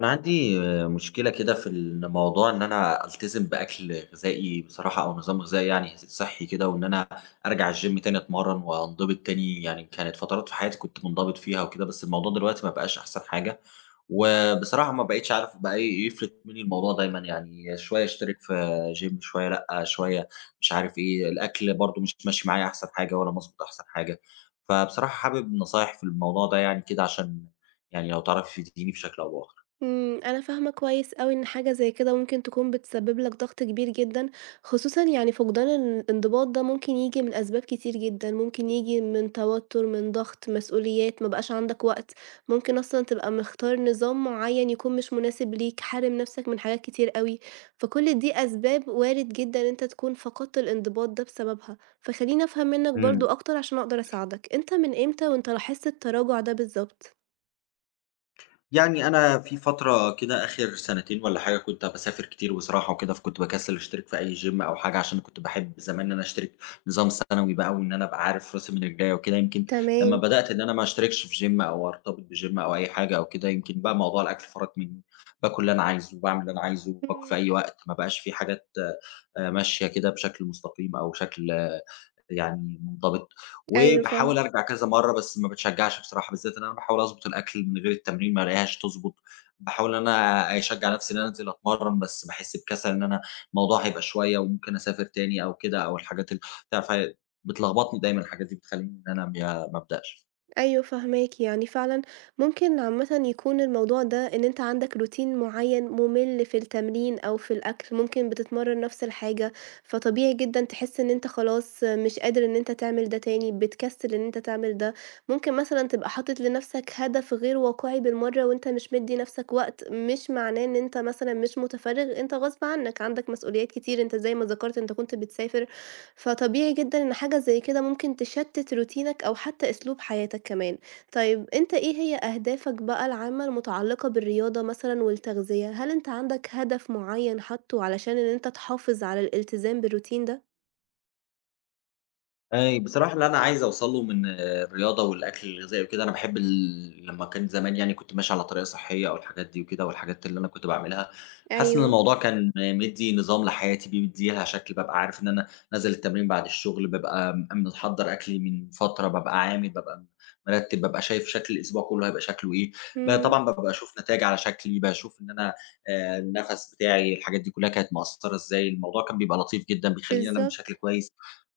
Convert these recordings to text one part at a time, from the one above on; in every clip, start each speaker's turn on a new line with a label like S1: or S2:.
S1: أنا عندي مشكلة كده في الموضوع إن أنا ألتزم بأكل غذائي بصراحة أو نظام غذائي يعني صحّي كده، وإن أنا أرجع الgym تاني أتمرّن وأنضبط تاني، يعني كانت فترات في حياتي كنت منضبط فيها وكده، بس الموضوع دلوقتي ما بقاش أحسن حاجة، وبصراحة ما بقيتش عارف بقى إيه يفلت منّي الموضوع دايمًا، يعني شوية أشترك في gym شوية لأ، شوية مش عارف إيه، الأكل برضه مش ماشي معايا أحسن حاجة ولا مضبوط أحسن حاجة، فبصراحة حابب نصايح في الموضوع ده يعني كده عشان يعني لو تعرفي تفيديني بشكل أو بآخر.
S2: أنا فاهمة كويس أوي إن حاجة زي كده ممكن تكون بتسبب لك ضغط كبير جدًا، خصوصًا يعني فقدان الانضباط ده ممكن ييجي من أسباب كتير جدًا، ممكن ييجي من توتر، من ضغط، مسؤوليات، ما بقاش عندك وقت، ممكن أصلًا تبقى مختار نظام معيّن يكون مش مناسب ليك، حارم نفسك من حاجات كتير أوي، فكل دي أسباب وارد جدًا إن أنت تكون فقدت الانضباط ده بسببها، فخلّيني أفهم منك
S1: إمم.
S2: برضه أكتر عشان أقدر أساعدك، أنت من إمتى وأنت لاحظت التراجع ده بالضبط؟
S1: يعني أنا في فترة كده آخر سنتين والّا حاجة كنت باسافر كتير بصراحة وكده، فكنت باكسّل أشترك في أي gym أو حاجة عشان كنت باحب زمان إن أنا أشترك نظام سنوي بقى وإن أنا أبقى عارف راسي من رجليّا وكده. يمكن لمّا
S2: تمام.
S1: بدأت إن أنا ما أشتركش في gym أو أرتبط بgym أو أي حاجة أو كده، يمكن بقى موضوع الأكل فَرَط منّي، باكل اللي أنا عايزه وباعمل اللي أنا عايزه وباكل في
S2: إمم.
S1: أي وقت، ما بقاش في حاجات ماشية كده بشكل مستقيم أو بشكل يعني منضبط،
S2: أيوه
S1: وباحاول
S2: فاهمة.
S1: أرجع كذا مرّة بس ما باتشجّعش بصراحة، بالذات إن أنا باحاول أضبط الأكل من غير التمرين ما ألاقيهاش تضبط، باحاول إن أنا أشجّع نَفْسي إن أنا أنزل أتمرّن بس باحس بكسل إن أنا الموضوع هيبقى شوية وممكن أسافر تاني أو كده أو الحاجات بتاع، فبتلخبطني دايمًا الحاجات دي بتخلّيني إن أنا ما أبدأش.
S2: أيوه فاهماكِ، يعني فعلًا ممكن عامةً يكون الموضوع ده إن أنت عندك routine معيّن مُمِل في التمرين أو في الأكل، ممكن بتتمرّن نفس الحاجة، فطبيعي جدًا تحس إن أنت خلاص مش قادر إن أنت تعمل ده تاني، بتكسّل إن أنت تعمل ده، ممكن مثلًا تبقى حاطط لنفسك هدف غير واقعي بالمرّة وأنت مش مدّي نفسك وقت، مش معناه إن أنت مثلًا مش متفرّغ، أنت غصب عنك، عندك مسؤوليات كتير، أنت زي ما ذكرت أنت كنت بتسافر، فطبيعي جدًا إن حاجة زي كده ممكن تشتت روتينك أو حتى أسلوب حياتك كمان. طيب أنت إيه هي أهدافك بقى العامة المتعلقة بالرياضة مثلًا والتغذية؟ هل أنت عندك هدف معين حاطّه علشان إن أنت تحافظ على الالتزام بالروتين ده؟
S1: أي بصراحة اللي أنا عايز أوصل له من الرياضة والأكل الغذائي وكده، أنا باحب لمّا كان زمان يعني كنت ماشي على طريقة صحية أو الحاجات دي وكده، والحاجات اللي أنا كنت باعملها، حاسس إن
S2: أيوه.
S1: الموضوع كان مدّي نظام لحياتي، بيدّيها شكل، بابقى عارف إن أنا نازل التمرين بعد الشغل، بابقى مِحضّر أكلي من فترة، بابقى عامل، بابقى مرتّب، بابقى شايف شكل الأسبوع كله هيبقى شكله إيه،
S2: إمم.
S1: طبعًا بابقى أشوف نتايج على شكلي، باشوف إن أنا النَفَس بتاعي، الحاجات دي كلّها كانت مأثّرة إزاي، الموضوع كان بيبقى لطيف جدًا، بيخلّيني أنام بشكل
S2: بالضبط.
S1: كويس.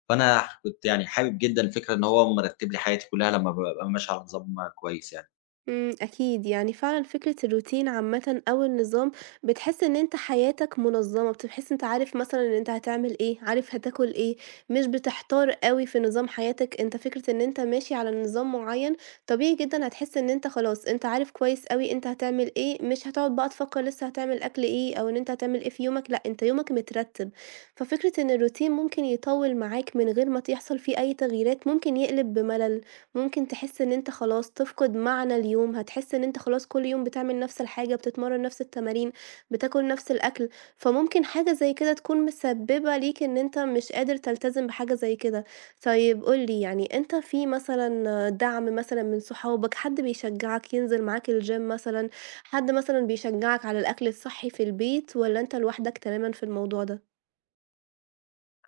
S1: فأنا كنت يعني حابب جدًا الفكرة إن هو مرتّب لي حياتي كلّها لمّا بابقى ماشي على نظام كويس يعني.
S2: أكيد، يعني فعلًا فكرة الروتين عامةً أو النظام، بتحس إن أنت حياتك منظمة، بتحس أنت عارف مثلًا إن أنت هتعمل إيه، عارف هتاكل إيه، مش بتحتار أوي في نظام حياتك، أنت فكرة إن أنت ماشي على نظام معين، طبيعي جدًا هتحس إن أنت خلاص، أنت عارف كويس أوي أنت هتعمل إيه، مش هتقعد بقى تفكر لسه هتعمل أكل إيه، أو إن أنت هتعمل إيه في يومك، لأ، أنت يومك مترتب، ففكرة إن الروتين ممكن يطوّل معاك من غير ما يحصل فيه أي تغييرات، ممكن يقلب بملل. ممكن تحس إن أنت خلاص تفقد معنى اليوم، هتحس إن أنت خلاص كل يوم بتعمل نفس الحاجة، بتتمرّن نفس التمارين، بتاكل نفس الأكل، فممكن حاجة زي كده تكون مسببة ليك إن أنت مش قادر تلتزم بحاجة زي كده. طيب قُل لي يعني أنت في مثلًا دعم مثلًا من صحابك، حد بيشجعك ينزل معاك الgym مثلًا، حد مثلًا بيشجعك على الأكل الصحّي في البيت، والّا أنت لوحدك تمامًا في الموضوع ده؟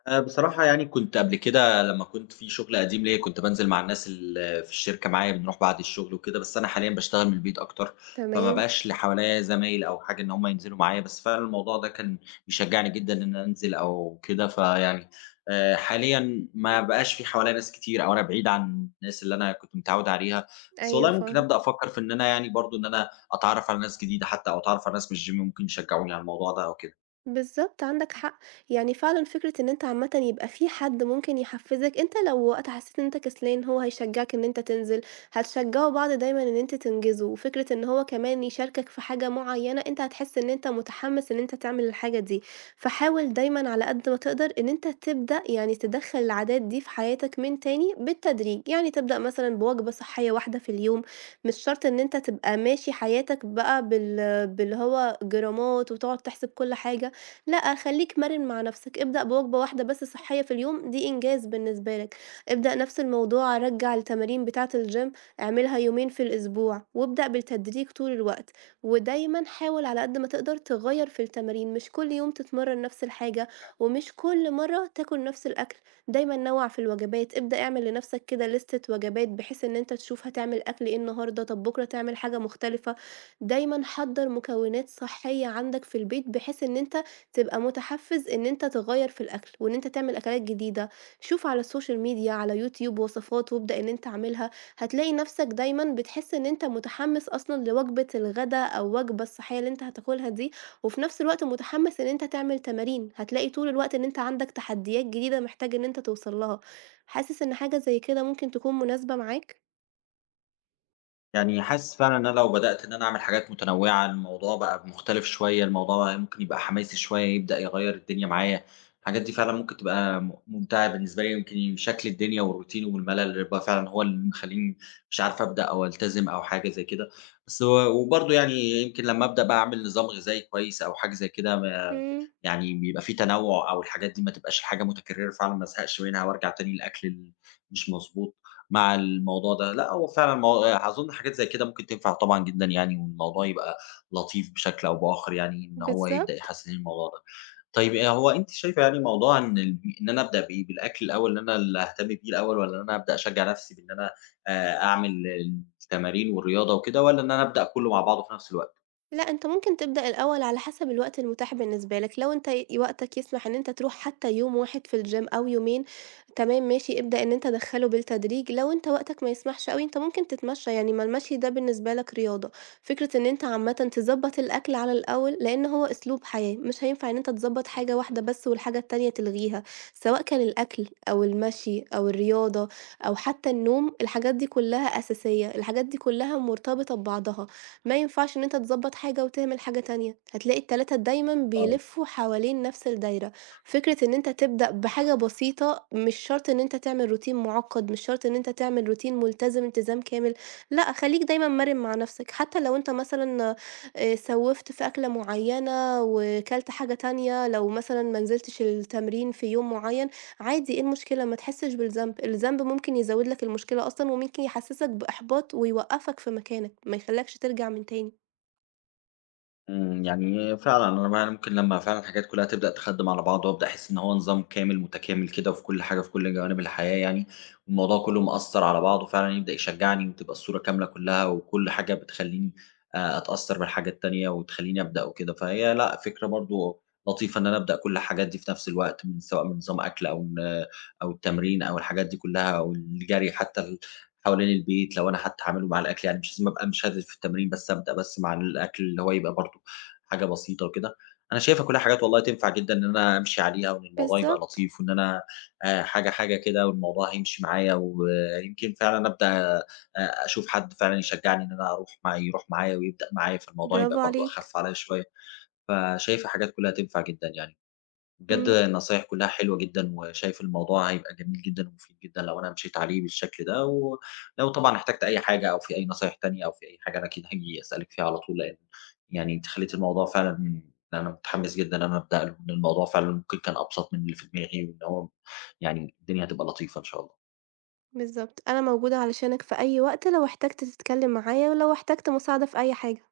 S1: بصراحة يعني كنت قبل كده لمّا كنت في شغل قديم ليّا كنت بانزل مع الناس اللي في الشركة معايا بنروح بعد الشغل وكده، بس أنا حاليًا باشتغل من البيت أكتر، فما
S2: تمام.
S1: بقاش لي حواليّا زمايل أو حاجة إن هم ينزلوا معايا، بس فعلًا الموضوع ده كان بيشجعني جدًا إن أنا أنزل أو كده، فيعني حاليًا ما بقاش في حواليّا ناس كتير أو أنا بعيد عن الناس اللي أنا كنت متعود عليها، بس
S2: أيوه
S1: والله ممكن
S2: فاهمة.
S1: أبدأ أفكّر في إن أنا يعني برضه إن أنا أتعرّف على ناس جديدة حتى أو أتعرّف على ناس من الgym ممكن يشجعوني على الموضوع ده أو كده.
S2: بالضبط، عندك حق، يعني فعلًا فكرة إن أنت عامةً يبقى في حد ممكن يحفّزك، أنت لو وقت حسّيت إن أنت كسلان هو هيشجّعك إن أنت تنزل، هتشجّعوا بعض دايمًا إن أنتوا تنجزوا، وفكرة إن هو كمان يشاركك في حاجة معيّنة أنت هتحس إن أنت متحمّس إن أنت تعمل الحاجة دي، فحاول دايمًا على قد ما تقدر إن أنت تبدأ يعني تدخّل العادات دي في حياتك من تاني بالتدريج، يعني تبدأ مثلًا بوجبة صحية واحدة في اليوم، مش شرط إن أنت تبقى ماشي حياتك بقى باللي هو جرامات وتقعد تحسب كل حاجة. لأ، خلّيك مرِن مع نَفْسك، ابدأ بوجبة واحدة بس صحّية في اليوم، دي إنجاز بالنسبة لك، ابدأ نَفْس الموضوع رجّع التمارين بتاعة الgym اعملها يومين في الأسبوع، وابدأ بالتدريج طول الوقت، ودايمًا حاول على قد ما تقدر تغيّر في التمارين، مش كل يوم تتمرّن نَفْس الحاجة، ومش كل مرّة تاكل نَفْس الأكل، دايمًا نوّع في الوجبات، ابدأ اعمل لنَفْسك كده لِستة وجبات بحيث إن أنت تشوف هتعمل أكل إيه النهارده، طَب بُكرة تعمل حاجة مختلفة، دايمًا حضّر مكونات صحّية عندك في البيت بحيث إن أنت تبقى متحفّز إن أنت تغيّر في الأكل، وإن أنت تعمل أكلات جديدة، شوف على السوشيال ميديا، على يوتيوب وصفات وابدأ إن أنت اعملها، هتلاقي نَفْسك دايمًا بتحس إن أنت متحمّس أصلًا لوجبة الغدا أو الوجبة الصحية اللي أنت هتاكلها دي، وفي نَفْس الوقت متحمّس إن أنت تعمل تمارين، هتلاقي طول الوقت إن أنت عندك تحديات جديدة محتاج إن أنت توصل لها، حاسس إن حاجة زي كده ممكن تكون مناسبة معاك؟
S1: يعني حاسس فعلًا إن أنا لو بدأت إن أنا أعمل حاجات متنوعة، الموضوع بقى مختلف شوية، الموضوع بقى ممكن يبقى حماسي شوية، يبدأ يغيّر الدنيا معايا، الحاجات دي فعلًا ممكن تبقى ممتعة بالنسبة لي، يمكن شكل الدنيا والروتين والملل اللي بيبقى فعلًا هو اللي مخلّيني مش عارف أبدأ أو ألتزم أو حاجة زي كده، بس وبرضه يعني يمكن لمّا أبدأ بقى أعمل نظام غذائي كويس أو حاجة زي كده ما
S2: إمم.
S1: يعني بيبقى في تنوُع أو الحاجات دي ما تبقاش حاجة متكررة فعلًا ما ازهقش منها وارجع تاني للأكل ال مش مضبوط. مع الموضوع ده، لأ هو فعلًا مو أظن حاجات زي كده ممكن تنفع طبعًا جدًا يعني، والموضوع يبقى لطيف بشكل أو بآخر يعني، إن هو يبدأ
S2: بالضبط.
S1: يحسّن الموضوع ده. طيب هو أنتِ شايفة يعني موضوع إن إن أنا أبدأ بإيه، بالأكل الأول إن أنا اللي أهتم بيه الأول، والّا إن أنا أبدأ أشجّع نفسي بإن أنا أعمل التمارين والرياضة وكده، والّا إن أنا أبدأ كلّه مع بعضه في نفس الوقت؟
S2: لأ، أنت ممكن تبدأ الأول على حسب الوقت المتاح بالنسبة لك، لو أنت وقتك يسمح إن أنت تروح حتى يوم واحد في الgym أو يومين، تمام ماشي، ابدأ إن أنت دخّله بالتدريج، لو أنت وقتك ما يسمحش أوي، أنت ممكن تتمشى، يعني ما المشي ده بالنسبة لك رياضة، فكرة إن أنت عامةً تضبّط الأكل على الأول، لإن هو أسلوب حياة، مش هينفع إن أنت تضبّط حاجة واحدة بس والحاجة التانية تلغيها، سواء كان الأكل أو المشي أو الرياضة أو حتى النوم، الحاجات دي كلها أساسية، الحاجات دي كلها مرتبطة ببعضها. ما ينفعش إن أنت تضبّط حاجة وتهمل حاجة تانية، هتلاقي ال3 دايمًا
S1: آه.
S2: بيلفّوا حوالين نفس الدايرة، فكرة إن أنت تبدأ بحاجة بسيطة مش شرط إن أنت تعمل روتين معقّد، مش شرط إن أنت تعمل روتين ملتزم التزام كامل، لأ خلّيك دايمًا مرِن مع نفسك، حتى لو أنت مثلًا سوّفت في أكلة معيّنة وكلت حاجة تانية، لو مثلًا ما نزلتش التمرين في يوم معيّن عادي إيه المشكلة، ما تحسّش بالذنب، الذنب ممكن يزوّد لك المشكلة أصلًا وممكن يحسّسك بإحباط ويوقّفك في مكانك، ما يخلّيكش ترجع من تاني.
S1: يعني فعلًا أنا بقى ممكن لمّا فعلًا الحاجات كلّها تبدأ تخدّم على بعض، وأبدأ أحس إن هو نظام كامل متكامل كده في كل حاجة، في كل جوانب الحياة يعني، والموضوع كلّه مأثّر على بعضه فعلًا يبدأ يشجّعني، وتبقى الصورة كاملة كلّها، وكل حاجة بتخلّيني أتأثّر بالحاجة التانية، وتخلّيني أبدأ وكده، فهي لأ فكرة برضه لطيفة إن أنا أبدأ كل الحاجات دي في نفس الوقت، من سواء من نظام أكل أو أو التمرين أو الحاجات دي كلّها، أو الجري حتى حوالين البيت لو أنا حتى هاعمله مع الأكل، يعني مش لازم أبقى مشدّد في التمرين، بس أبدأ بس مع الأكل اللي هو يبقى برضه حاجة بسيطة وكده، أنا شايفها كلّها حاجات والله تنفع جدًا إن أنا أمشي عليها وإن الموضوع يبقى
S2: بالضبط،
S1: لطيف وإن أنا حاجة، حاجة كده والموضوع هيمشي معايا ويمكن فعلًا أبدأ آآ أشوف حد فعلًا يشجّعني إن أنا أروح يروح معايا ويبدأ معايا، فالموضوع
S2: برافو
S1: يبقى برضه
S2: عليك.
S1: أخَف عليّا شوية، فشايفها حاجات كلّها تنفع جدًا يعني. بجد
S2: إمم،
S1: النصايح كلها حلوة جدًا، وشايف الموضوع هيبقى جميل جدًا ومفيد جدًا لو أنا مشيت عليه بالشكل ده، ولو طبعًا احتجت أي حاجة أو في أي نصايح تانية أو في أي حاجة أنا أكيد هاجي أسألِك فيها على طول، لإن يعني أنتِ خلّيتِ الموضوع فعلًا إن أنا متحمس جدًا إن أنا أبدأ له، إن الموضوع فعلًا ممكن كان أبسط من اللي في دماغي، وإن هو يعني الدنيا هتبقى لطيفة إن شاء الله.
S2: بالضبط، أنا موجودة علشانك في أي وقت لو احتجت تتكلّم معايا ولو احتجت مساعدة في أي حاجة.